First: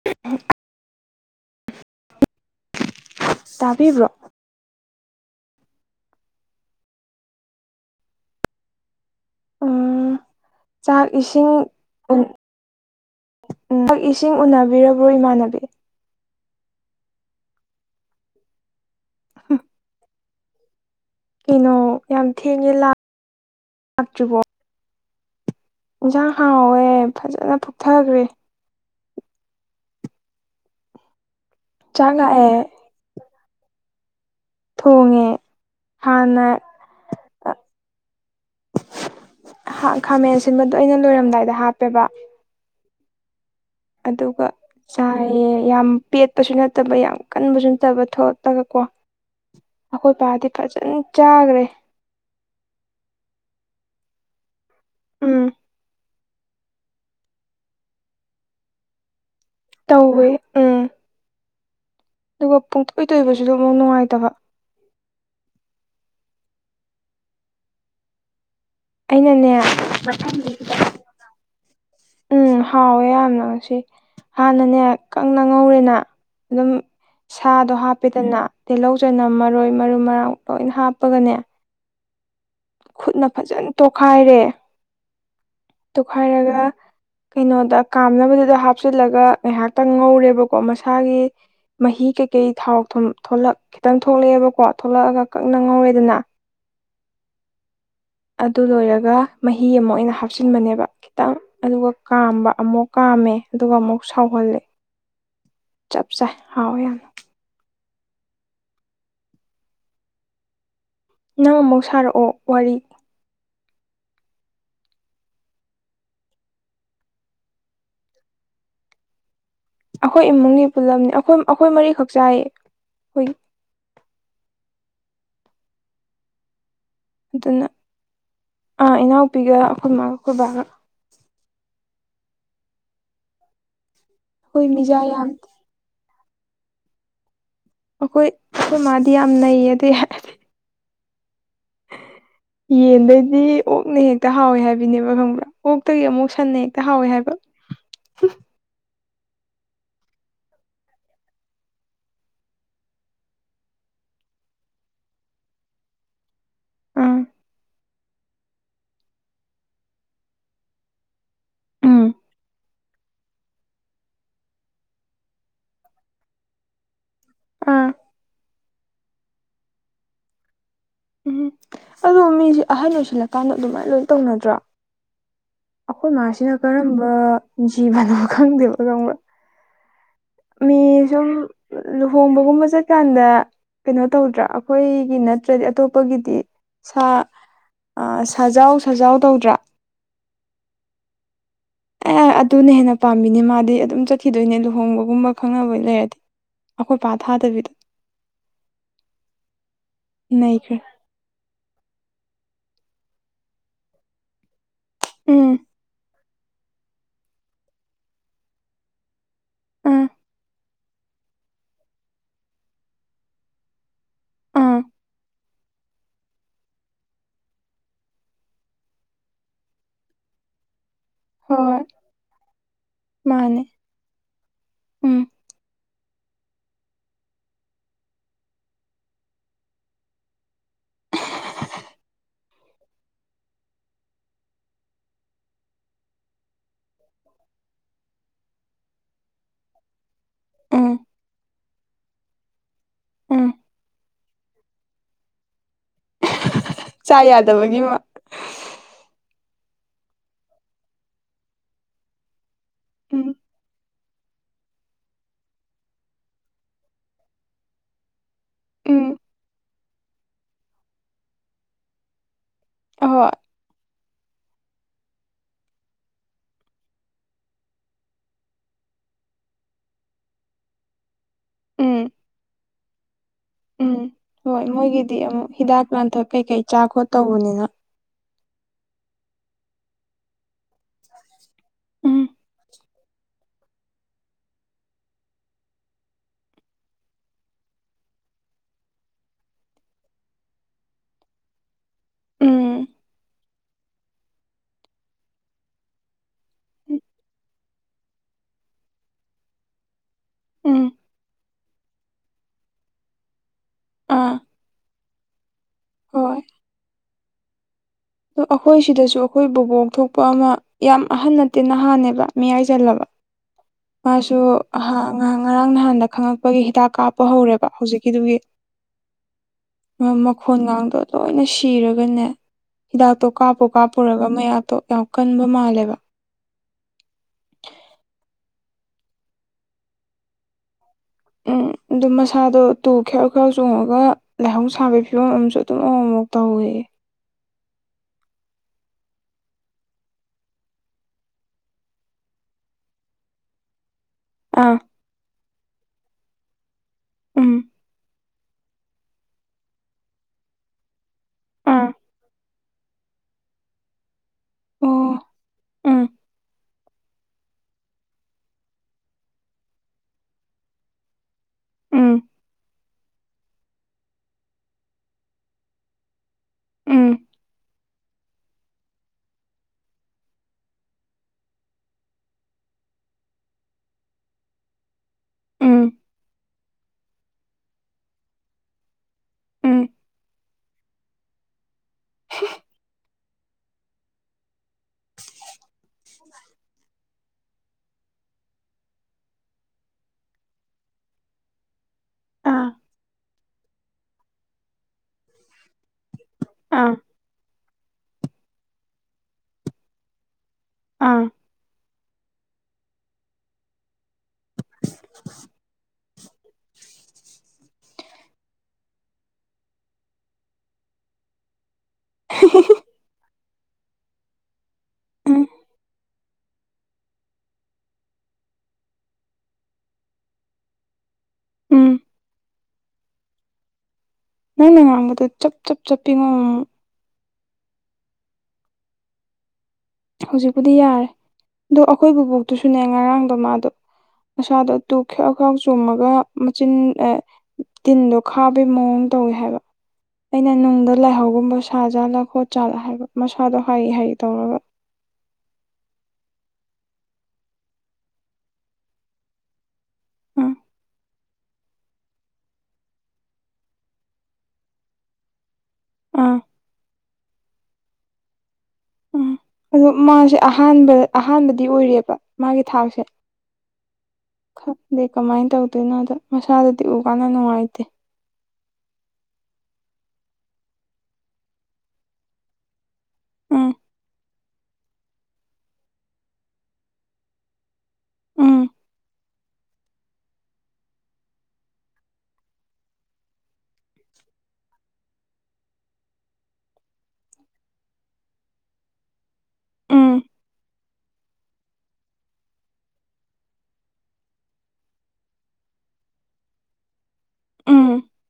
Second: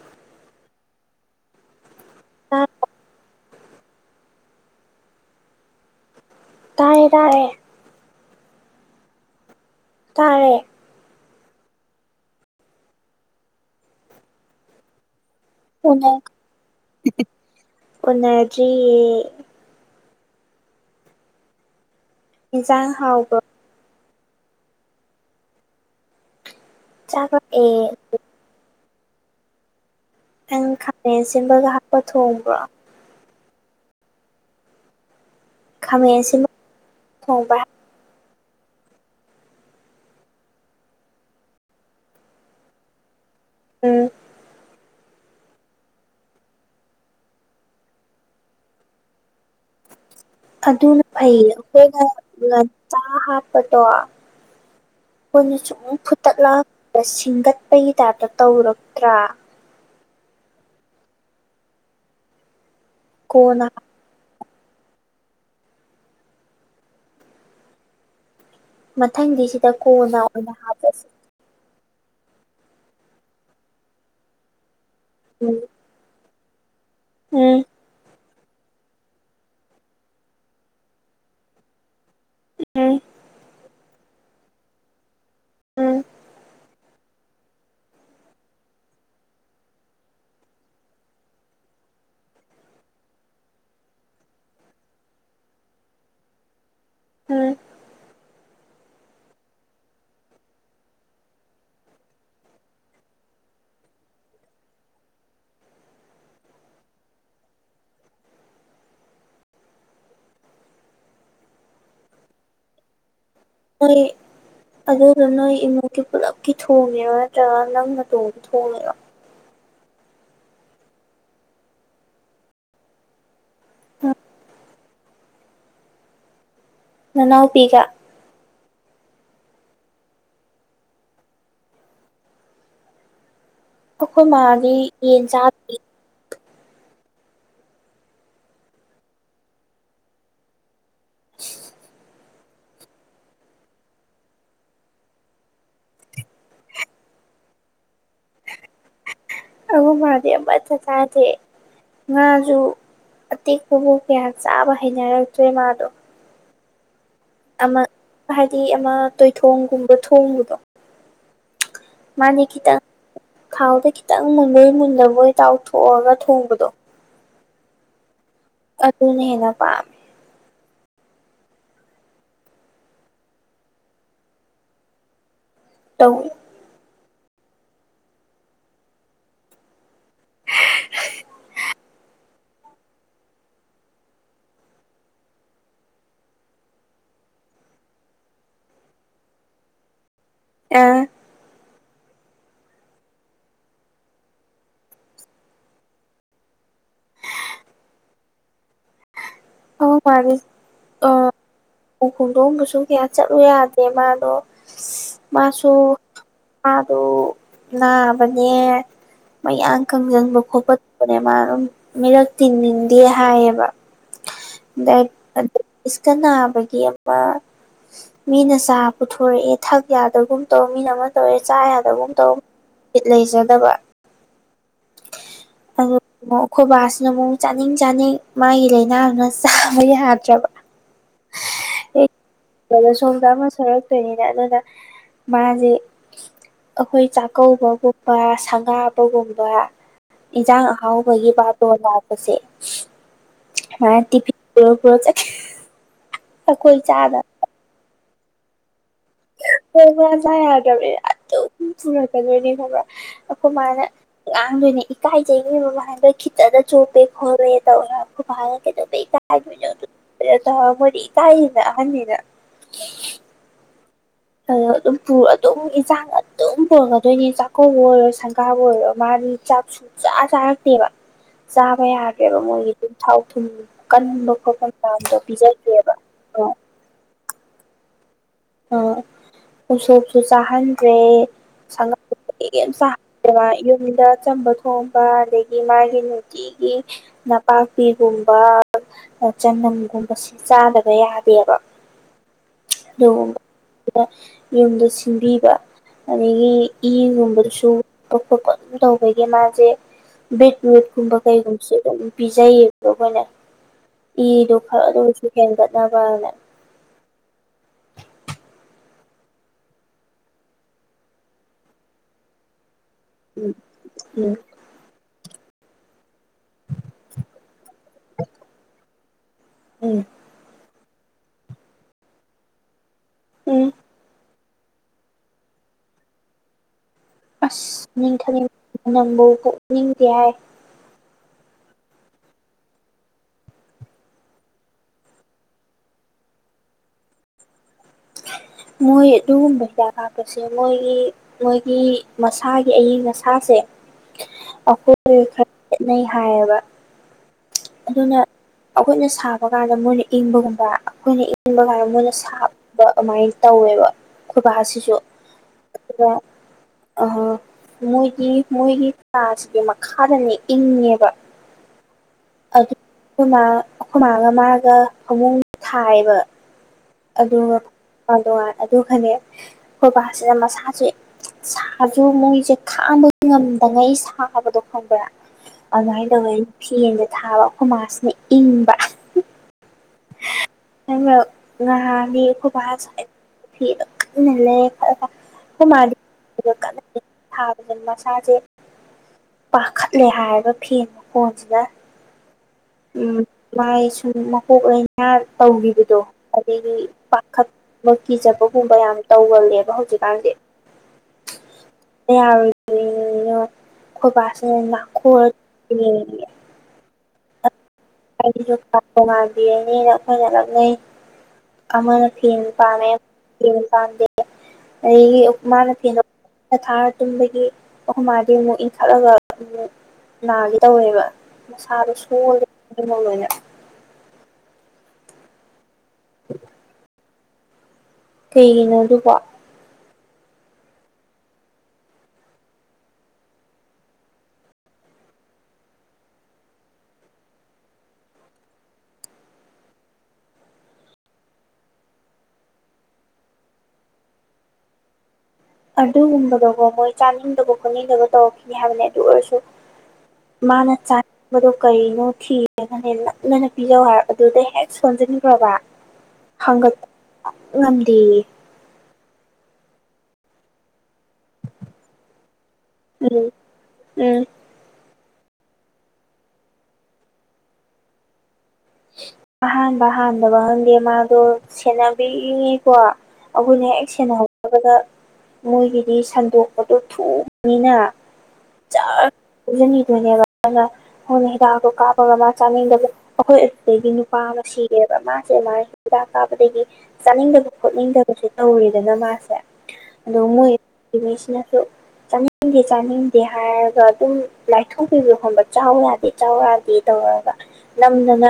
[inaudible] ꯇꯥꯕꯤꯕ꯭ꯔꯣ ꯇꯥꯢꯌꯦ ꯇꯥꯢꯌꯦ ꯎꯝ ꯇꯥꯔꯦ ꯆꯥꯛ ꯏꯁꯤꯡ ꯎꯝ ꯆꯥꯛ ꯏꯁꯤꯡ ꯎꯅꯕꯤꯔꯕ꯭ꯔꯣ ꯏꯃꯥꯟꯅꯕꯤ [unintelligible] ꯎꯟꯅꯗ꯭ꯔꯤꯌꯦ [inaudible] ꯀꯩꯅꯣ ꯌꯥꯝ ꯊꯦꯡꯉꯦ ꯏꯟꯁꯥꯡ ꯂꯥꯛ ꯍꯥꯎꯕ꯭ꯔꯣ ꯂꯥꯛꯇ꯭ꯔꯤꯕꯣ ꯏꯟꯁꯥꯡ ꯍꯥꯎꯋꯦ ꯐꯖꯟꯅ ꯆꯥꯔꯛꯑꯦ ꯐꯨꯛꯊꯒ꯭ꯔꯦ ꯅꯪ ꯈꯥꯃꯦꯟ ꯑꯁꯤꯟꯕꯒ ꯍꯥꯞꯄ ꯆꯥꯛ ꯊꯣꯡꯕ꯭ꯔꯣ ꯂꯥꯛꯑꯦ ꯊꯣꯡꯉꯦ ꯈꯥꯃꯦꯟ ꯍꯥꯟꯅ ꯁꯤꯟꯕ ꯊꯣꯡꯕ ꯈꯥꯃꯦꯟ ꯑꯁꯤꯟꯕꯗꯣ ꯑꯩꯅ ꯂꯣꯢꯔꯝꯗꯥꯢꯗ ꯍꯥꯞꯄꯦꯕ ꯎꯝ ꯑꯗꯨꯒ ꯆꯥꯢꯌꯦ ꯌꯥꯝ ꯄꯦꯠꯄꯁꯨ ꯅꯠꯇꯕ ꯌꯥꯝ ꯀꯟꯕꯁꯨ ꯅꯠꯇꯕ ꯊꫭꯠꯂꯒ ꯀꯣ ꯑꯩꯈꯣꯢꯄꯥꯗꯤ ꯑꯗꯨꯅ ꯐꯩꯌꯦ [unintelligible] ꯉꯟꯇꯥ ꯍꯥꯞꯄꯗꫭ ꯎꯝ ꯑꯈꫭꯢꯅ ꯁꯨꯝ ꯐꯨꯠ ꯇꯠꯂꯒ ꯁꯤꯟꯒꯠꯄꯒꯤ ꯇꯥꯏꯞꯇ ꯇꯧꯔꯛꯇ꯭ꯔꯥ ꯇꯧꯋꯦ ꯎꯝ ꯑꯗꯨꯒ ꯄꯨꯡꯇꯣꯏ ꯇꯣꯏꯕꯁꯨꯗꯨ ꯀꯣꯟꯅ ꯑꯃꯨꯛ ꯅꯨꯡꯉꯥꯏꯇꯕ ꯃꯊꯪꯗꯤ ꯑꯩꯅꯅꯦ ꯁꯤꯗ ꯀꯣꯟꯅ ꯃꯊꯪꯗꯤ ꯑꯣꯏꯅ ꯍꯥꯞꯄꯁꯤ ꯈꯤꯇꯪ ꯎꯝ ꯍꯥꯎꯋꯦ ꯌꯥꯝꯅ ꯉꯁꯤ ꯍꯥꯟꯅꯅꯦ ꯀꯪꯅ ꯎꯝ ꯉꯧꯔꯦꯅ ꯑꯗꯨꯝ ꯎꯝ ꯁꯥꯗꯣ ꯍꯥꯞꯄꯦꯗꯅ ꯇꯤꯜꯂꯧ ꯆꯅꯝ ꯃꯔꯣꯏ ꯃꯔꯨ ꯃꯔꯥꯡ ꯂꯣꯏꯅ ꯍꯥꯞꯄꯒꯅꯦ ꯎꯝ ꯈꯨꯠꯅ ꯐꯖꯟ ꯇꯣꯈꯥꯏꯔꯦ ꯎꯝ ꯇꯣꯛꯈꯥꯏꯔꯒ ꯀꯩꯅꯣꯗ ꯀꯥꯝꯅꯕꯗꯨꯗ ꯍꯥꯞꯆꯤꯜꯂꯒ ꯉꯥꯏꯍꯥꯛꯇꯪ ꯉꯧꯔꯦꯕꯀꯣ ꯃꯁꯥꯒꯤ ꯃꯍꯤ ꯀꯩꯀꯩ ꯊꯥꯎ ꯊꯨꯝ ꯊꯣꯛꯂꯛ ꯈꯤꯇꯪ ꯊꯣꯛꯂꯛꯑꯦꯕꯀꯣ ꯊꯣꯛꯂꯛꯑꯒ ꯀꯪꯅ ꯉꯧꯔꯦꯗꯅ ꯎꯝ ꯑꯗꯨ ꯂꯣꯏꯔꯒ ꯃꯍꯤ ꯑꯃꯨꯛ ꯑꯩꯅ ꯍꯥꯞꯆꯤꯟꯕꯅꯦꯕ ꯈꯤꯇꯪ ꯑꯗꯨꯒ ꯀꯥꯝꯕ ꯑꯃꯨꯛ ꯀꯥꯝꯃꯦ ꯑꯗꯨꯒ ꯑꯃꯨꯛ ꯁꯥꯎꯍꯜꯂꯦ ꯆꯞ ꯆꯥꯏ ꯍꯥꯎꯋꯦ ꯌꯥꯝꯅ ꯅꯪ ꯑꯃꯨꯛ ꯁꯥꯔꯛꯑꯣ ꯋꯥꯔꯤ ꯑꯣꯏ ꯑꯗꯨꯗꯣ ꯅꯣꯏ ꯏꯃꯨꯡꯒꯤ ꯄꯨꯂꯞꯀꯤ ꯊꯣꯡꯉꯤꯔꫭ ꯅꯠꯇ꯭ꯔꯒ ꯅꯪ ꯅꯇꯣꯝꯒꯤ ꯊꯣꯡꯉꯤꯔꫭ ꯑꯩꯈꯣꯏ ꯏꯃꯨꯡꯒꯤ ꯄꯨꯜꯂꯞꯅꯤ ꯑꯩꯈꯣꯏ ꯑꯩꯈꯣꯏ ꯃꯔꯤꯈꯛ ꯆꯥꯏꯌꯦ ꯑꯩꯈꯣꯏꯒꯤ [unintelligible] ꯅꯅꯥꯎ ꯑꯗꯨꯅ ꯄꯤꯒ ꯑꯥ ꯏꯅꯥꯎꯄꯤꯒ ꯑꯩꯈꯣꯏ ꯃꯥꯒ ꯑꯩꯈꯣꯏꯕꯥꯒ ꯑꯩꯈꯣꯏ ꯃꯥꯗꯤ ꯃꯤꯖꯥ ꯌꯦꯟ ꯌꯥꯝ ꯆꯥꯗꯤ ꯑꯩꯈꯣꯏ ꯑꯈꫭꯏ ꯃꯥꯗꯤ ꯌꯥꯝ ꯅꯩꯌꯦ ꯑꯗꯨꯏ ꯍꯥꯏꯔꯗꯤ [unintelligible] [inaudible] ꯌꯦꯟꯗꯩꯗꯤ ꯑꯣꯛꯅ ꯍꯦꯛꯇ ꯍꯥꯎꯋꯦ ꯍꯥꯏꯕꯤꯅꯦꯕ ꯈꯪꯕ꯭ꯔꯥ ꯑꯣꯛꯇꯒꯤ ꯑꯃꯨꯛ ꯁꯟꯅ ꯍꯦꯛꯇ ꯍꯥꯎꯋꯦ ꯍꯥꯏꯕ ꯑꯈꯣꯃꯥꯗꯤ ꯑꯃꯠꯇ ꯆꯥꯗꯦ ꯉꯥꯖꯨ ꯑꯇꯦꯛꯄꯕꯨꯛ ꯀꯌꯥ ꯆꯥꯕ ꯍꯩꯅꯔꯛꯇ꯭ꯔꯦ ꯃꯥꯗꯣ ꯎꯝ ꯑꯃ ꯍꯥꯏꯗꯤ ꯑꯃ ꯇꯣꯏꯊꯣꯡꯒꯨꯝꯕ ꯊꯣꯡꯕꯗꯣ ꯃꯥꯅꯦ ꯈꯤꯇꯪ ꯊꯥꯎꯗ ꯈꯤꯇꯪ ꯃꯨꯟꯕꯣꯏ ꯃꯨꯟꯗꯕꯣꯏ ꯇꯥꯎꯊꯣꯛꯑꯒ ꯊꯣꯡꯕꯗꯣ ꯑꯥ ꯑꯗꯨꯅ ꯍꯦꯟꯅ ꯄꯥꯝꯃꯦ ꯎꯝ ꯑꯗꯣ ꯃꯤꯁꯦ ꯑꯍꯟ ꯑꯣꯏꯁꯤꯜꯂꯀꯥꯟꯗ ꯑꯗꯨꯃꯥꯏꯅ ꯂꯣꯏ ꯇꯧꯅꯗ꯭ꯔꫭ ꯑꯩꯈꯣꯏ ꯇꯧꯋꯤ ꯃꯥꯁꯤꯅ ꯀꯔꯝꯕ ꯖꯤꯕꯅꯣ ꯈꯪꯗꯦꯕ ꯈꯪꯕ꯭ꯔꯥ ꯃꯤ ꯁꯨꯝ ꯂꯨꯍꯣꯡꯕꯒꯨꯝꯕ ꯆꯠꯀꯥꯟꯗ ꯀꯩꯅꯣ ꯇꯧꯗ꯭ꯔꯥ ꯑꯩꯈꯣꯏꯒꯤ ꯅꯠꯇ꯭ꯔꯗꯤ ꯑꯇꯣꯞꯄꯒꯤꯗꯤ ꯁꯥ ꯑ ꯁꯥꯖꯥꯎ ꯁꯥꯖꯥꯎ ꯇꯧꯗ꯭ꯔꯥ ꯑ ꯑꯦ ꯑꯗꯨꯅ ꯍꯦꯟꯅ ꯄꯥꯝꯕꯤꯅꯦ ꯃꯥꯗꯤ ꯑꯗꯨꯝ ꯆꯠꯈꯤꯗꯣꯏꯅꯦ ꯂꯨꯍꯣꯡꯕꯒꯨꯝꯕ ꯈꯪꯅꯕꯩ ꯂꯩꯔꯗꯤ ꯑꯩꯈꯣꯏ ꯄꯥ ꯊꯥꯗꯕꯤ ꯑꯋꯣ ꯄꯥꯗꯤ ꯅꯩꯈ꯭ꯔꯦ ꯑ ꯎꯍꯣꯡꯗꯣꯡꯕꯁꯨ ꯀꯌꯥ ꯆꯠꯂꯨ ꯌꯥꯗꯦ ꯃꯥꯗꯣ ꯎꯝ ꯃꯥꯁꯨ ꯃꯥꯗꯨ ꯅꯥꯕꯅꯦ ꯃꯌꯥꯡ ꯎꯝ ꯀꯪꯖꯟꯕ ꯈꯣꯠꯄꯕꯅꯦ ꯃꯥ ꯑꯝ ꯃꯤꯔꯛ ꯇꯤꯟꯅꯤꯡꯗꯦ ꯍꯥꯏꯌꯦꯕ ꯑꯥ ꯗꯥꯏ ꯑ ꯏꯁꯀ ꯅꯥꯕꯒꯤ ꯑꯃ ꯃꯤꯅ ꯆꯥ ꯄꯨꯊꯣꯔꯛꯑꯦ ꯊꯛ ꯌꯥꯗꯕꯒꯨꯝ ꯇꯧ ꯃꯤꯅ ꯑꯃ ꯇꯧꯋꯦ ꯆꯥ ꯍꯣꯏ ꯌꯥꯗꯕ ꯑ [unintelligible] ꯇꯧꯠ [unintelligible] ꯃꯥꯅꯦ ꯂꯩꯖꯗꯕ ꯎꯝ ꯑ [unintelligible] ꯑꯃꯛ [unintelligible] ꯑꯩꯈꯣꯏ ꯕꯥꯁꯤꯅ ꯑꯃꯨꯛ ꯆꯥꯅꯤꯡ ꯆꯥꯅꯤꯡ ꯃꯥꯒꯤ ꯂꯥꯏꯅꯥꯗꯨꯅ ꯆꯥꯕ ꯌꯥꯗ꯭ꯔꯕ ꯕꯗ [unintelligible] ꯁꯣꯝꯗ [unintelligible] ꯑꯃ ꯁꯣꯏꯔꯛꯇꯣꯏꯅꯤꯅ ꯑꯗꯨꯅ ꯃꯥꯖꯦ ꯑꯩꯈꯣꯏ ꯆꯥꯛꯀꯧꯕꯒꯨꯝꯕ ꯁꯪꯒꯥꯕꯒꯨꯝꯕ ꯏꯟꯁꯥꯡ ꯎꯝ ꯑꯍꯥꯎꯕꯒꯤ ꯕꯥꯇꯣꯟ ꯂꯥꯛꯄꯁꯦ ꯎꯝ [unintelligible] ꯇꯤꯤ [unintelligible] ꯟꯄꯨꯔ ꯄꯨꯔ ꯆꯠꯈꯤꯗꯣꯏꯅꯦ ꯈꯣꯏ [unintelligible] ꯆꯥꯗ ꯑꯗꯨꯒꯤ [unintelligible] ꯍꯣꯏ ꯃꯥ ꯆꯥ ꯌꯥꯗꯕꯅꯤ ꯑꯗꯨꯝ ꯄꯨꯔꯛꯀꯗꯣꯏꯅꯤ ꯈꯪꯕ꯭ꯔꯥ ꯎꯝ ꯑꯩꯈꯣꯏ ꯃꯥꯅ ꯉꯥꯡꯗꯣꯏꯅꯦ ꯏꯀꯥꯏꯖꯩ ꯃꯤ ꯃꯃꯥꯡꯗ ꯈꯤꯇꯗ ꯆꯣꯞꯄꯦ ꯈꯣꯠꯂꯦ ꯇꯧꯔ ꯦꯩ [unintelligible] ꯀꯩꯗꯧꯕꯩ ꯎꯝ ꯏꯀꯥꯏꯗꯣꯏꯅꯣ ꯑꯗꯨꯇꯧꯗꯣꯏꯅꯣ ꯇꯧꯔ [unintelligible] ꯃꯣꯏꯗꯤ ꯏꯀꯥꯏꯔꯤꯕ ꯑꯍꯟꯅꯤꯅ ꯍꯣꯏ ꯑꯧ ꯑꯗꯨꯝ ꯄꯨꯔ ꯑꯗꯨꯝ ꯏꯟꯁꯥꯡ ꯑꯗꯨꯝ ꯄꯨꯔꯛꯀꯗꯣꯏꯅꯤ ꯆꯥꯛꯀꯧꯕ ꯑꯣꯏꯔꯣ ꯁꯪꯒꯥꯕ ꯑꯣꯏꯔꯣ ꯃꯥꯗꯤ ꯆꯥꯛꯁꯨ ꯁꯨꯡꯆꯥ ꯆꯥꯔꯛꯇꯦꯕ ꯆꯥꯕ ꯎꯝ ꯌꯥꯗ꯭ꯔꯦꯕ ꯃꯣꯏꯒꯤ ꯑꯗꯨꯝ ꯊꯥꯎ ꯊꯨꯝ ꯎꯝ ꯀꯟꯕ ꯍꯣꯏ ꯈꯣꯠꯄ ꯆꯗꯣ ꯃꯣꯏꯒꯤꯗꯤ [unintelligible] ꯑꯃꯨꯛ ꯍꯤꯗꯥꯛ ꯄꯤꯖꯒꯦꯕ ꯂꯥꯡꯊꯛ [unintelligible] ꯑꯣ ꯀꯩꯀꯩ [unintelligible] ꯆꯥ ꯈꯣꯠꯇꯧꯕꯅꯤꯅ ꯑ ꯎꯁꯣꯞꯁꯨ ꯆꯥꯍꯟꯗ꯭ꯔꯦ ꯁꯪꯒ ꯎꯝ ꯌꯥꯝ [unintelligible] ꯁꯥꯍꯦ [unintelligible] ꯃꯥ [unintelligible] ꯌꯨꯝꯗ ꯑꯆꯝꯕ ꯊꯣꯡꯕ ꯑꯗꯒꯤ ꯃꯥꯒꯤ ꯅꯨꯡꯇꯤꯒꯤ ꯅꯄꯥꯛꯄꯤꯒꯨꯝꯕ ꯆꯅꯝꯒꯨꯝꯕꯁꯤ ꯆꯥꯗꯕ ꯌꯥꯗꯦꯕ ꯎꯝ ꯌ [unintelligible] [unintelligible] ꯌꯨꯝꯗ ꯁꯤꯟꯕꯤꯕ ꯑꯗꯒꯤ ꯏꯒꯨꯝꯕꯗꯨꯁꯨ ꯎꯠꯄ [unintelligible] ꯈꯣꯠꯄ [unintelligible] ꯑꯗꯨꯝ ꯇꯧꯕꯒꯤ ꯃꯥꯁꯦ ꯎꯝ ꯕꯤꯠꯔꯨꯠ ꯀꯨꯝꯕ ꯀꯩꯒꯨꯝꯕꯁꯦ ꯑꯗꯨꯝ ꯄꯤꯖꯩꯌꯦꯕ ꯑꯩꯈꯣꯏꯅ ꯑꯥ ꯏꯗꯣ ꯈꯔꯗ ꯑꯣꯏꯔꯁꯨ ꯍꯦꯟꯒꯠꯅꯕꯅ ꯑ ꯑꯩꯈꯣꯏ ꯁꯤꯗꯁꯨ ꯑꯩꯈꯣꯏ ꯕꯨꯕꯣꯛ ꯊꯣꯛꯄ ꯑꯃ ꯌꯥꯝ ꯑꯍꯟ ꯅꯠꯇꯦ ꯅꯍꯥꯅꯦꯕ ꯃꯤꯌꯥꯏ ꯆꯜꯂꯕ ꯎꯝ ꯃꯥꯁꯨ ꯑꯍ [unintelligible] ꯑꯉꯥꯡ [unintelligible] ꯉꯔꯥꯡ ꯅꯍꯥꯟꯗ ꯈꯪꯉꯛꯄꯒꯤ ꯍꯤꯗꯥꯛ ꯀꯥꯞꯄ ꯍꯧꯔꯦꯕ ꯍꯧꯖꯤꯛꯀꯤꯗꯨꯒꯤ ꯎꯝ ꯃꯈꯣꯟꯒꯥꯡꯗꯣ ꯂꯣꯏꯅ ꯁꯤꯔꯒꯅꯦ ꯍꯤꯗꯥꯛꯇꯣ ꯀꯥꯞꯄꯨ ꯎꯝ ꯀꯥꯞꯄꯨꯔꯒ ꯃꯌꯥꯛꯇꯣ ꯌꯥꯝ ꯀꯟꯕ ꯃꯥꯜꯂꯦꯕ ꯑ꯭ꯁ ꯃꯤ [unintelligible] ꯊ [unintelligible] ꯅꯕꯨ [unintelligible] ꯀꯌꯥꯏ [unintelligible] ꯎꯝ ꯑꯗꯨ ꯃꯁꯥꯗꯣ ꯇꯨ ꯈ꯭ꯌꯥꯎ ꯈ꯭ꯌꯥꯎ ꯆꯣꯡꯉꯒ ꯂꯥꯏꯍꯧ ꯁꯥꯕꯒꯤ ꯐꯤꯕꯝ ꯑꯃꯁꯨ ꯑꯗꯨꯝ ꯑꯃꯨꯛ ꯃꯨꯛ ꯇꯧꯋꯦꯌꯦ ꯃꯣꯏ ꯑꯗꯨꯒꯨꯝꯕ ꯍꯤꯗꯥꯛ ꯀꯥꯞꯄꯁꯦ ꯃꯣꯏꯒꯤ ꯃꯣꯏꯒꯤ ꯃꯁꯥꯒꯤ ꯑꯏꯪ ꯑꯁꯥꯁꯦ ꯑꯥ ꯑꯩꯈꯣꯏ [unintelligible] ꯈꯔ [unintelligible] ꯈꯦꯅꯩ [unintelligible] ꯍꯥꯏꯌꯦꯕ ꯎꯝ ꯑꯗꯨꯅ ꯑꯩꯈꯣꯏꯅ ꯁꯥꯕ ꯀꯥꯟꯗ ꯃꯣꯏꯅ ꯏꯪꯕꯒꯨꯝꯕ ꯑꯩꯈꯣꯏꯅ ꯏꯪꯕ ꯀꯥꯟꯗ ꯑꯥ ꯃꯣꯏꯅ ꯁꯥꯕ [unintelligible] ꯑꯗꯨꯃꯥꯏꯅ ꯇꯧꯋꯦꯕ ꯑꯣ ꯈꯨꯣꯏꯕꯥꯁꯤꯁꯨ ꯎꯝ ꯑꯗꯨꯒ ꯑ ꯃꯣꯏꯒꯤ ꯃꯣꯏꯒꯤ ꯀꯥꯁꯤꯗꯤ ꯃꯈꯥꯗꯅꯦ ꯏꯪꯉꯦꯕ ꯎꯝ [unintelligible] ꯑꯩꯈꯣꯏꯃꯒ [unintelligible] ꯃꯥꯒ ꯐꯃꯨꯡ ꯊꯥꯏꯕ ꯎꯝ ꯑꯗꯨꯒ ꯉꯥꯟ [unintelligible] ꯇꯣꯉꯥꯟ [unintelligible] ꯑꯗꯨꯒꯅꯦ ꯈꯣꯏꯕꯥꯁꯤꯅ ꯃꯁꯥꯁꯦ ꯁꯥꯖꯨ ꯃꯣꯏꯁꯦ ꯈꯥꯡꯕ ꯉꯝꯗꯉꯩ ꯁꯥꯕꯗꯣ ꯈꯪꯕ꯭ꯔꯥ ꯎꯝ ꯑꯗꯨꯃꯥꯏꯅ ꯇꯧꯕꯩ ꯐꯦꯟꯁꯦ ꯊꯥꯕ ꯈꯣꯏꯃꯥꯁꯤꯅ ꯏꯪꯕ ꯎꯝ ꯅꯪꯔꯣ ꯅꯍꯥꯟꯗꯤ ꯑꯩꯈꯣꯏ [inaudible] [inaudible] [inaudible] ꯃꯁꯥꯁꯦ ꯄꯥꯈꯠꯂꯦ ꯍꯥꯏꯕ ꯐꯦꯟ ꯃꯈꯣꯟꯁꯤꯒ ꯑꯥ ꯎꯝ ꯃꯥꯏ ꯁꯨꯝ ꯃꯀꯣꯛ ꯂꯥꯏꯅꯥ ꯇꯧꯒꯤꯕꯗꯣ ꯑꯗꯨꯒꯤ ꯑꯥ ꯄꯥ ꯈꯠ ꯑ ꯀꯤꯖꯕꯒꯨꯝꯕ ꯌꯥꯝ ꯇꯧꯒꯜꯂꯦꯕ ꯍꯧꯖꯤꯛ ꯀꯥꯟꯁꯦ ꯎꯝ [inaudible] ꯑꯩꯈꯣꯏ ꯕꯥꯁꯤꯅ ꯅꯥꯈꯣꯛꯒ ꯇꯨꯝꯃꯤꯅꯦ [unintelligible] [inaudible] ꯑꯩꯈꯣꯏꯒ ꯅꯛꯅꯩ ꯑꯃ ꯐꯦꯟ ꯄꯥꯝꯃꯦ ꯐꯦꯟ ꯄꯥꯝꯗꯦ ꯑꯗꯒꯤ ꯎꯝ ꯃꯥꯅ ꯐꯦꯟꯗꯣ ꯀꯟꯅ ꯊꯥꯔ ꯇꯨꯝꯕꯒꯤ ꯑꯩꯈꯣꯏ ꯃꯥꯗꯤ ꯑꯃꯨꯛ ꯏꯟꯈꯠꯂꯒ ꯑꯃꯨꯛ ꯅꯥꯒꯦ ꯇꯧꯋꯦꯕ ꯎꯝ ꯃꯁꯥꯗꯣ ꯁꯣꯜꯂ [inaudible] ꯂꯣꯏꯅ ꯅꯪꯅ ꯉꯥꯡꯕꯗꯣ ꯆꯞ ꯆꯞ ꯆꯞꯄꯤꯉꯣ ꯑꯃꯨꯛ ꯃꯨꯛ ꯀꯩꯒꯤꯅꯣ ꯑꯗꯨꯕꯣ ꯍꯧꯖꯤꯛꯄꯨꯗꯤ ꯌꯥꯔꯦ ꯑꯗꯣ ꯑꯩꯈꯣꯏ ꯕꯨꯕꯣꯛꯇꯨꯁꯨꯅꯦ ꯉꯔꯥꯡꯗꯣ ꯃꯥꯗꯣ ꯃꯁꯥꯗꯣ ꯇꯨ ꯈ꯭ꯌꯥꯎ ꯈ꯭ꯌꯥꯎ ꯆꯨꯝꯃꯒ ꯃꯆꯤꯟ ꯑ ꯇꯤꯟꯗꯣ ꯈꯥꯕꯒꯤ ꯃꯑꯣꯡ ꯇꯧꯋꯤ ꯍꯥꯏꯕ ꯑꯩꯅ ꯅꯨꯡꯗ ꯂꯥꯏꯍꯧꯒꯨꯝꯕ ꯁꯥꯖꯥꯠꯂ ꯈꯣꯠ ꯆꯥꯜꯂ ꯍꯥꯏꯕ ꯃꯁꯥꯗꯣ ꯍꯥꯏꯔꯤ ꯍꯥꯏꯔꯤ ꯇꯧꯔꯒ ꯑꯗꯨꯒꯨꯝꯕꯗꯣꯀꯣ ꯃꯣꯏ ꯆꯥꯅꯤꯡꯗꯕ ꯈꯣꯠꯅꯤꯡꯗꯕ ꯇꯧꯔꯛꯈꯤꯅꯤ ꯍꯥꯏꯕꯅꯤ ꯑꯗꯨ ꯑꯣꯏꯔꯁꯨ ꯎꯝ ꯃꯥꯅ ꯆꯥꯅꯤꯡ ꯕꯗꯣ ꯀꯩꯅꯣ ꯊꯤꯔꯒꯅꯦ ꯅꯝꯗꯅ ꯄꯤꯖꯧ ꯍꯥꯏ ꯑꯗꯨꯗ ꯍꯦꯛ ꯁꯣꯟꯁꯤꯟꯈ꯭ꯔꯕ ꯑꯥ ꯍꯪꯒꯠꯄ ꯁꯨꯉꯝ ꯉꯝꯗꯦꯌꯦ ꯎꯝ ꯑꯗꯣ ꯃꯥꯁꯦ ꯑꯍꯥꯟꯕ ꯑꯍꯥꯟꯕꯗꯤ ꯑꯣꯏꯔꯤꯑꯦꯕ ꯃꯥꯒꯤ ꯊꯥꯛꯁꯦ ꯎꯝ ꯎꯝ ꯈꯪꯗꯦ ꯀꯃꯥꯏ ꯇꯧꯗꯣꯏꯅꯣꯗ ꯃꯁꯥꯗꯨꯗꯤ ꯎ ꯀꯥꯟꯗ ꯅꯨꯡꯉꯥꯏꯇꯦ ꯑꯍꯥꯟꯕ ꯍꯥꯟꯗꯕ ꯈꯪꯗꯦ ꯃꯥꯗꯣ ꯁꯦꯟꯅꯕꯤꯔꯤꯀꯣ ꯑꯩꯈꯣꯏꯅ ꯎꯝ ꯍꯦꯛ ꯁꯦꯟꯅ ꯍꯧꯗꯕꯗ ꯃꯣꯏꯒꯤꯗꯤ ꯁꯟꯗꯣꯛꯄꯗꯣ ꯊꯨꯕꯅꯤꯅ ꯎꯝ ꯖꯔ ꯍꯧꯖꯤꯟꯈꯤꯗꯣꯏꯅꯦꯕ ꯑꯗꯨꯅ [inaudible] ꯍꯤꯗꯥꯛꯗꯣ ꯀꯥꯞꯄꯒ ꯃꯥ ꯆꯥꯅꯤꯡꯗꯕꯗꯣ ꯑꯩꯈꯣꯏ ꯑꯗꯨꯗꯒꯤ ꯅꯨꯄꯥ ꯑꯃ ꯁꯤꯔꯦꯕ ꯃꯥꯁꯦ ꯑꯗꯨꯃꯥꯥꯏ ꯍꯤꯗꯥꯛ ꯀꯥꯞꯄꯗꯒꯤ ꯆꯥꯅꯤꯡꯗꯕ ꯈꯣꯠꯅꯤꯡꯗꯕꯁꯨ ꯇꯧꯔꯦꯗꯅ ꯃꯥꯁꯦ ꯑꯗꯣ ꯎꯝ ꯃꯣꯏꯉꯩꯁꯤꯅꯁꯨ ꯆꯥꯅꯤꯡꯗꯦ ꯆꯥꯅꯤꯡ ꯗꯦ ꯍꯥꯏꯔꯒ ꯑꯗꯨꯝ ꯂꯥꯏꯊꯣꯛꯄꯤꯕꯗꯣ ꯈꯪꯕ꯭ꯔꯥ ꯆꯥꯎ ꯌꯥꯗꯦ ꯆꯥꯎ ꯌꯥꯗꯦ ꯇꯧꯔꯒ ꯎꯝ ꯅꯝꯗꯅ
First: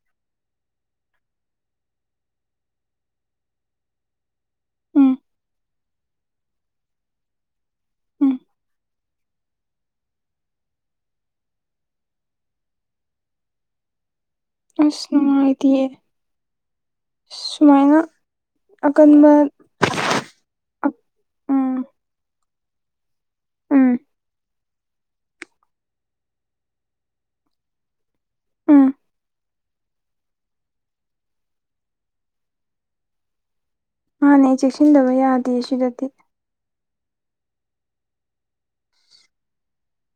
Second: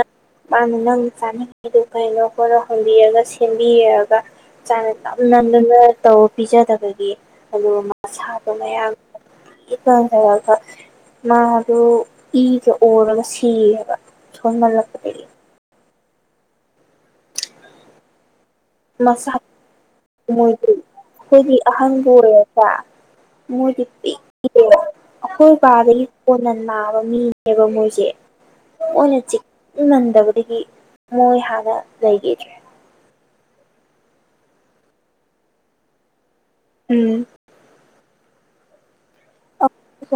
ꯃꯥꯅ ꯅꯪ ꯆꯥꯅꯤꯡꯉꯤꯗꯣ ꯀꯩꯅꯣ ꯈꯣꯠꯅꯣ ꯍꯪꯕꯤꯔꯒ ꯁꯦꯝꯕꯤꯔꯒ ꯆꯥꯛꯅ ꯎꯝ ꯅꯝ ꯅꯝꯗꯅ ꯇꯧ ꯄꯤꯖꯗꯕꯒꯤ ꯑꯗꯨꯒ ꯎꯝ ꯃꯁꯥꯗꯣ ꯃꯌꯥꯡ ꯏ [inaudible] ꯃꯥꯗꯣ ꯏꯒ ꯑꯣꯔꯒ ꯁꯤꯌꯦꯕ ꯑꯁ ꯅꯨꯡꯉꯥꯏꯇꯤꯌꯦ ꯑꯁ ꯁꯨꯃꯥꯏꯅ ꯑꯀꯟꯕ ꯃꯁꯥ ꯃꯣꯏꯗꯤ ꯑꯩꯈꯣꯏꯗꯤ ꯎꯝ ꯑꯍꯟꯕꯨ ꯑꯣꯏꯔꯦ ꯄ ꯃꯣꯏꯗꯤ ꯎꯝ [inaudible] ꯑꯩꯈꯣꯏ ꯕꯥꯗꯒꯤ ꯀꯣꯟꯅ ꯅꯥꯕ ꯃꯤꯅꯦꯕ ꯃꯣꯏꯁꯦ ꯎꯝ ꯃꯣꯏꯅ ꯆꯦꯛ ꯃꯟꯗꯕꯗꯒꯤ ꯃꯣꯏ ꯍꯥꯟꯅ ꯂꯩꯈꯤꯗ꯭ꯔꯦ ꯃꯥꯥꯟꯅꯦ ꯆꯦꯛꯁꯤꯟꯗꯕ ꯌꯥꯗꯦ ꯁꯤꯗꯗꯤ ꯎꯝ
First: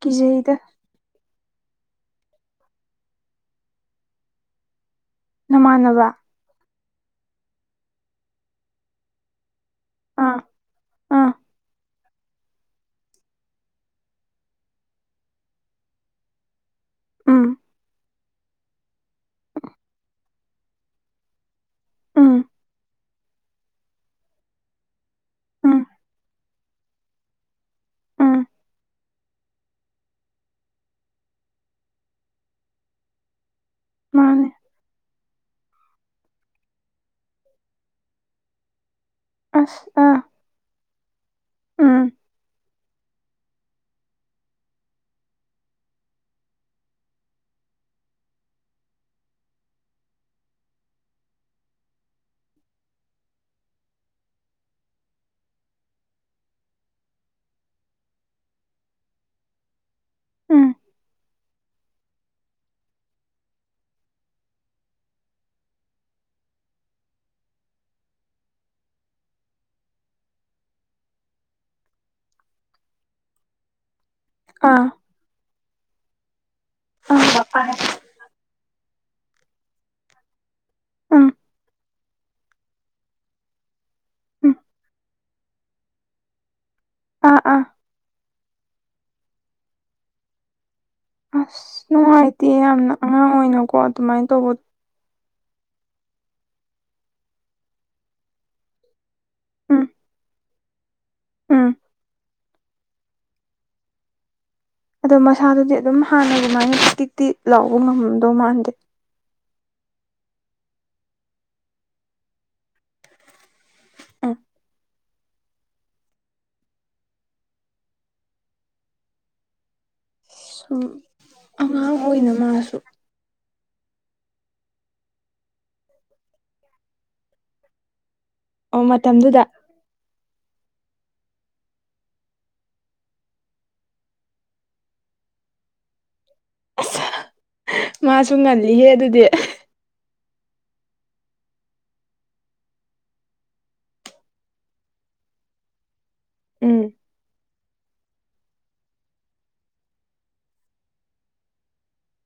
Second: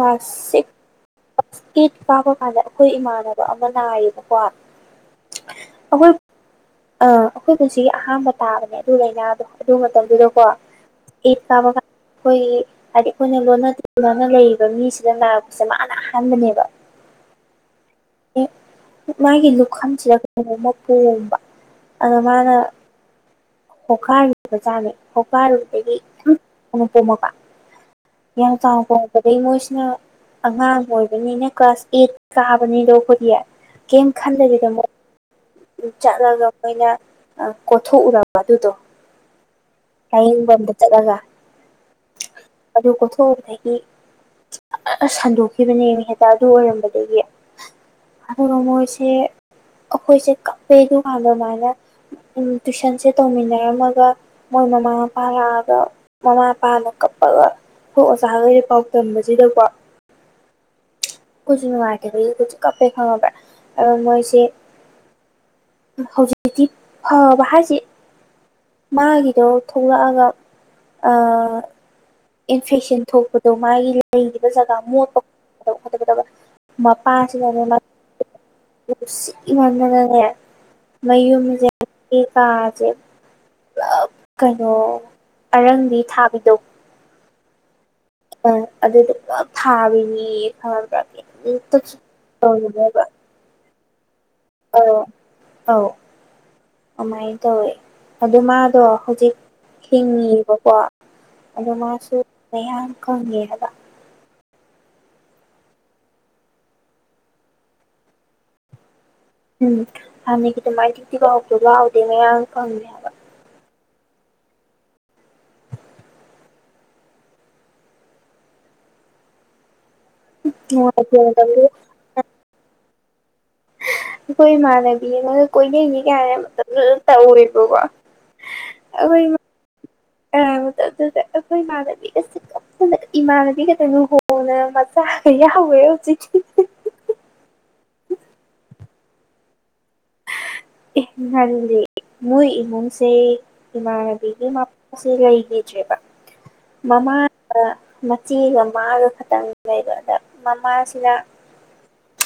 ꯀꯤꯖꯩꯗ [unintelligible] ꯀꯥꯕ ꯀꯥꯟꯗ ꯑꯩꯈꯣꯏ ꯏꯃꯥꯟꯅꯕ ꯑꯃ ꯅꯥꯏꯌꯦꯕꯀꯣ ꯅꯃꯥꯟꯅꯕ ꯑꯥ ꯑꯈꯣꯏ ꯄꯨꯟꯁꯤꯒꯤ ꯑꯍꯥꯟꯕ ꯇꯥꯕꯅꯦ ꯑꯗꯨ ꯂꯩꯅꯥꯗꯣ ꯑꯗꯨ ꯑꯥ ꯃꯇꯝꯗꯨꯗꯀꯣ ꯑꯥ ꯑꯦꯠ ꯀꯥꯕ ꯀꯥꯟ ꯑꯩꯈꯣꯏꯒꯤ ꯍꯥꯏꯗꯤ ꯑꯩꯈꯣꯏꯅ ꯂꯣꯟꯅ ꯃꯥꯅ ꯂꯩꯔꯤꯕ ꯃꯤꯁꯤꯗ ꯅꯥꯔꯛꯄꯁꯦ ꯃꯥꯅ ꯑꯍꯥꯟꯕꯅꯦꯕ ꯎꯝ ꯏ ꯃꯥꯒꯤ ꯂꯨꯈꯝꯁꯤꯗ ꯀꯩꯅꯣꯝꯃ ꯄꯣꯝꯕ ꯑꯗ ꯎꯝ ꯃꯥꯅ ꯄꯣꯛꯈꯥꯏꯔꯨꯕ ꯖꯥꯠꯅꯤ ꯎꯝ ꯄꯣꯛꯈꯥꯏꯔꯨꯕꯗꯒꯤ ꯌꯥꯝ ꯑꯃꯨꯛ ꯄꯣꯝꯃꯕ ꯎꯝ ꯌꯥꯝ ꯆꯥꯎꯅ ꯄꯣꯝꯃꯛꯄꯗꯩ ꯃꯣꯏꯁꯤꯅ ꯑꯉꯥꯡ ꯑꯣꯏꯕꯅꯤꯅ ꯀ꯭ꯂꯥꯁ ꯑꯦꯠ ꯀꯥꯕꯅꯤꯗꯣ ꯑꯩꯈꯣꯏꯗꯤ ꯀꯩꯝ ꯃꯥꯅꯦ ꯈꯟꯗꯕꯤꯗ ꯃꯣꯏ ꯑꯗꯨꯝ ꯆꯠꯂꯒ ꯃꯣꯏꯅ ꯑ ꯀꯣꯊꯣꯛꯎꯔꯕ ꯑꯗꯨꯗꯣ ꯑꯁ ꯑꯥ ꯂꯥꯌꯦꯡꯕꯝꯗ ꯆꯠꯂꯒ ꯎꯝ ꯑꯗꯨ ꯀꯣꯊꯣꯛꯎꯕꯗꯒꯤ ꯖꯔ ꯁꯟꯗꯣꯛꯈꯤꯕꯅꯦꯃꯦ ꯍꯦꯛꯇ ꯑꯗꯨ ꯑꯣꯏꯔꯝꯕꯗꯒꯤ ꯑꯗꯨꯒ ꯃꯣꯏꯁꯦ ꯑꯈꯣꯏꯁꯦ ꯀꯞꯄꯦ ꯑꯗꯨꯀꯥꯟꯗꯃꯥꯏꯅ ꯎꯝ ꯇꯨꯏꯁꯟꯁꯦ ꯇꯧꯃꯤꯟꯅꯔꯝꯃꯒ ꯃꯣꯏ ꯃꯃꯥ ꯃꯄꯥ ꯂꯥꯛꯑꯒ ꯃꯃꯥ ꯃꯄꯥꯅ ꯀꯞꯄꯒ ꯈꯣꯏ ꯑꯣꯖꯥꯒꯩꯗ ꯄꯥꯎ ꯇꯝꯕꯁꯤꯗꯀꯣ ꯎꯝ ꯈꯣꯏꯁꯨ ꯅꯨꯡꯉꯥꯏꯇꯕꯒꯤ ꯑꯩꯈꯣꯏꯁꯦ ꯀꯞꯄꯦ ꯈꯪꯉꯕ꯭ꯔꯥ ꯑꯗꯨ ꯃꯣꯏꯁꯦ ꯍꯧꯖꯤꯛꯇꯤ ꯐꯕ ꯍꯥꯏꯁꯤ ꯃꯥꯒꯤꯗꯣ ꯊꯣꯛꯂꯛꯑꯒ ꯑꯥ ꯏꯟꯐꯦꯛꯁꯟ ꯊꯣꯛꯄꯗꯣ ꯃꯥꯒꯤ ꯂꯩꯔꯤꯕ ꯖꯒꯥ ꯑꯥ ꯃꯣꯠꯄ [unintelligible] ꯃꯄꯥꯁꯤꯅꯅꯦ ꯑꯥ [unintelligible] ꯅꯨꯡꯁꯤꯃꯟꯗꯅꯅꯦ ꯎꯝ ꯃꯌꯨꯝ ꯖꯦ [unintelligible] ꯀꯥꯖꯦ ꯄꯨꯂꯞ ꯎꯝ ꯀꯩꯅꯣ ꯑꯔꯪꯕꯤ ꯊꯥꯕꯤꯗꯣ ꯑꯥ ꯑꯥ ꯑ ꯑꯗꯨꯗꯨ ꯄꯨꯂꯞ ꯊꯥꯕꯤꯅꯦꯌꯦ ꯈꯪꯉꯕ꯭ꯔꯥ ꯑꯁ ꯀꯩꯝꯇꯁꯨ ꯅꯨꯡꯉꯥꯏꯇꯦ ꯌꯥꯝꯅ ꯇꯧꯗꯦꯕ ꯑꯉꯥꯡ ꯑꯣꯏꯅꯀꯣ ꯑꯗꯨꯃꯥꯏꯟ ꯇꯧꯕ ꯑꯧ ꯑꯧ ꯑꯃꯥꯏꯟ ꯇꯧꯋꯦ ꯑꯗꯨ ꯃꯥꯗꯣ ꯍꯧꯖꯤꯛ ꯎꯝ ꯍꯤꯡꯉꯤꯕꯀꯣ ꯎꯝ ꯑꯗꯣ ꯃꯥꯁꯨ ꯃꯌꯥꯡ ꯀꯪꯉꯦ ꯍꯥꯏꯕ ꯑꯗꯣ ꯃꯁꯥꯗꯨꯗꯤ ꯑꯗꯨꯝ ꯍꯥꯟꯅꯒꯨꯃꯥꯏꯅꯥ ꯇꯤꯛꯇꯤꯛ ꯂꯥꯎꯕ ꯉꯝꯃꯝꯗꯧ ꯃꯥꯟꯗꯦ ꯎꯝ ꯍꯥꯟꯅꯒꯤ ꯑꯗꯨꯃꯥꯏ ꯇꯤꯛ ꯇꯤꯛ ꯂꯥꯎꯕꯗꯣ ꯂꯥꯎꯗꯦ ꯃꯌꯥꯡ ꯀꯪꯉꯦ ꯍꯥꯏꯕ [unintelligible] ꯁꯨꯝ ꯅꯨꯡꯉꯥꯏꯇꯦ ꯃꯇꯝꯗꯨꯗ ꯑꯉꯥꯡ ꯑꯣꯏꯅ ꯃꯥꯁꯨ ꯑꯩꯈꯣꯏ ꯏꯃꯥꯟꯅꯕꯤ ꯑꯃꯒ ꯀꯣꯏꯅꯩꯅꯤ ꯀꯥꯏꯅ ꯃꯇꯝꯗꯨꯗ ꯇꯧꯋꯦꯕꯀꯣ ꯑꯣ ꯃꯇꯝꯗꯨꯗ [unintelligible] [inaudible] [unintelligible] ꯑꯈꯣꯏ ꯏꯃꯥꯟꯅꯕꯤꯒꯁꯦ ꯀꯞꯇꯅꯒ ꯏꯃꯥꯟꯅꯕꯤꯒ ꯂꯨꯍꯣꯡ ꯍꯣꯡꯗꯅ ꯃꯆꯥꯒ ꯌꯥꯎꯒ꯭ꯔꯦ ꯍꯧꯖꯤꯛꯇꯤ ꯑꯁ ꯃꯥꯁꯨ ꯉꯜꯂꯤꯍꯦ ꯑꯗꯨꯗꯤ ꯑꯦ ꯉꯟꯗꯗꯤ ꯃꯣꯏ ꯏꯃꯨꯡꯁꯦ ꯏꯃꯥꯟꯅꯕꯤꯒꯤ ꯃꯞ ꯁꯦ ꯂꯩꯒꯤꯗ꯭ꯔꯦꯕ ꯎꯝ ꯃꯃꯥꯅ ꯃꯆꯦꯒ ꯃꯥꯒ ꯈꯇꯪ ꯂꯩꯕ ꯑꯗ ꯃꯃꯥꯁꯤꯅ [inaudible]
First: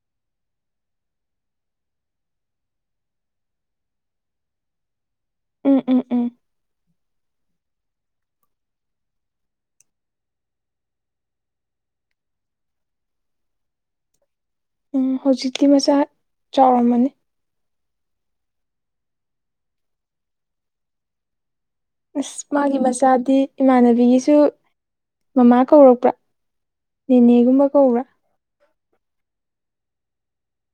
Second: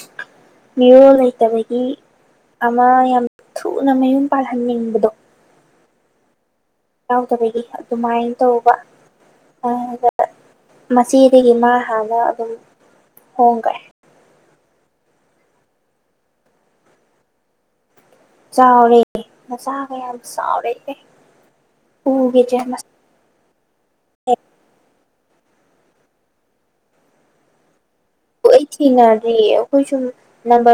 ꯃꯤꯔꯣꯜ ꯂꯩꯇꯕꯒꯤ ꯑꯃ ꯌꯥꯝ ꯊꯨꯅ ꯃꯌꯨꯝ ꯄꯥꯜꯍꯟꯅꯤꯡꯕꯗꯣ꯫ ꯎꯝ ꯎꯝ꯫ ꯌꯥꯎꯗꯕꯒꯤ ꯑꯗꯨꯃꯥꯏꯟ ꯇꯧꯕ꯫ ꯑꯗ ꯃꯆꯦꯗꯒꯤ ꯃꯥ ꯍꯥꯟꯅ ꯑꯗꯨꯝ ꯍꯣꯡꯒꯔꯦ꯫ ꯎꯝ ꯍꯧꯖꯤꯛꯇꯤ ꯃꯆꯥ ꯆꯥꯎꯔꯝꯃꯅꯤ ꯆꯥꯎꯔꯦ ꯃꯆꯥꯒ ꯌꯥꯝ ꯆꯥꯎꯔꯦꯍꯦ ꯑꯁ ꯃꯥꯒꯤ ꯃꯆꯥꯗꯤ ꯏꯃꯥꯟꯅꯕꯤꯒꯤꯁꯨ ꯃꯃꯥ ꯀꯧꯔꯛꯄ꯭ꯔꯥ ꯅꯦꯅꯦꯒꯨꯝꯕ ꯀꯧꯕ꯭ꯔꯥ ꯑꯩ ꯊꯤꯅꯗ꯭ꯔꯤꯌꯦ ꯑꯩꯈꯣꯏ ꯁꯨꯝ ꯅꯝꯕꯔ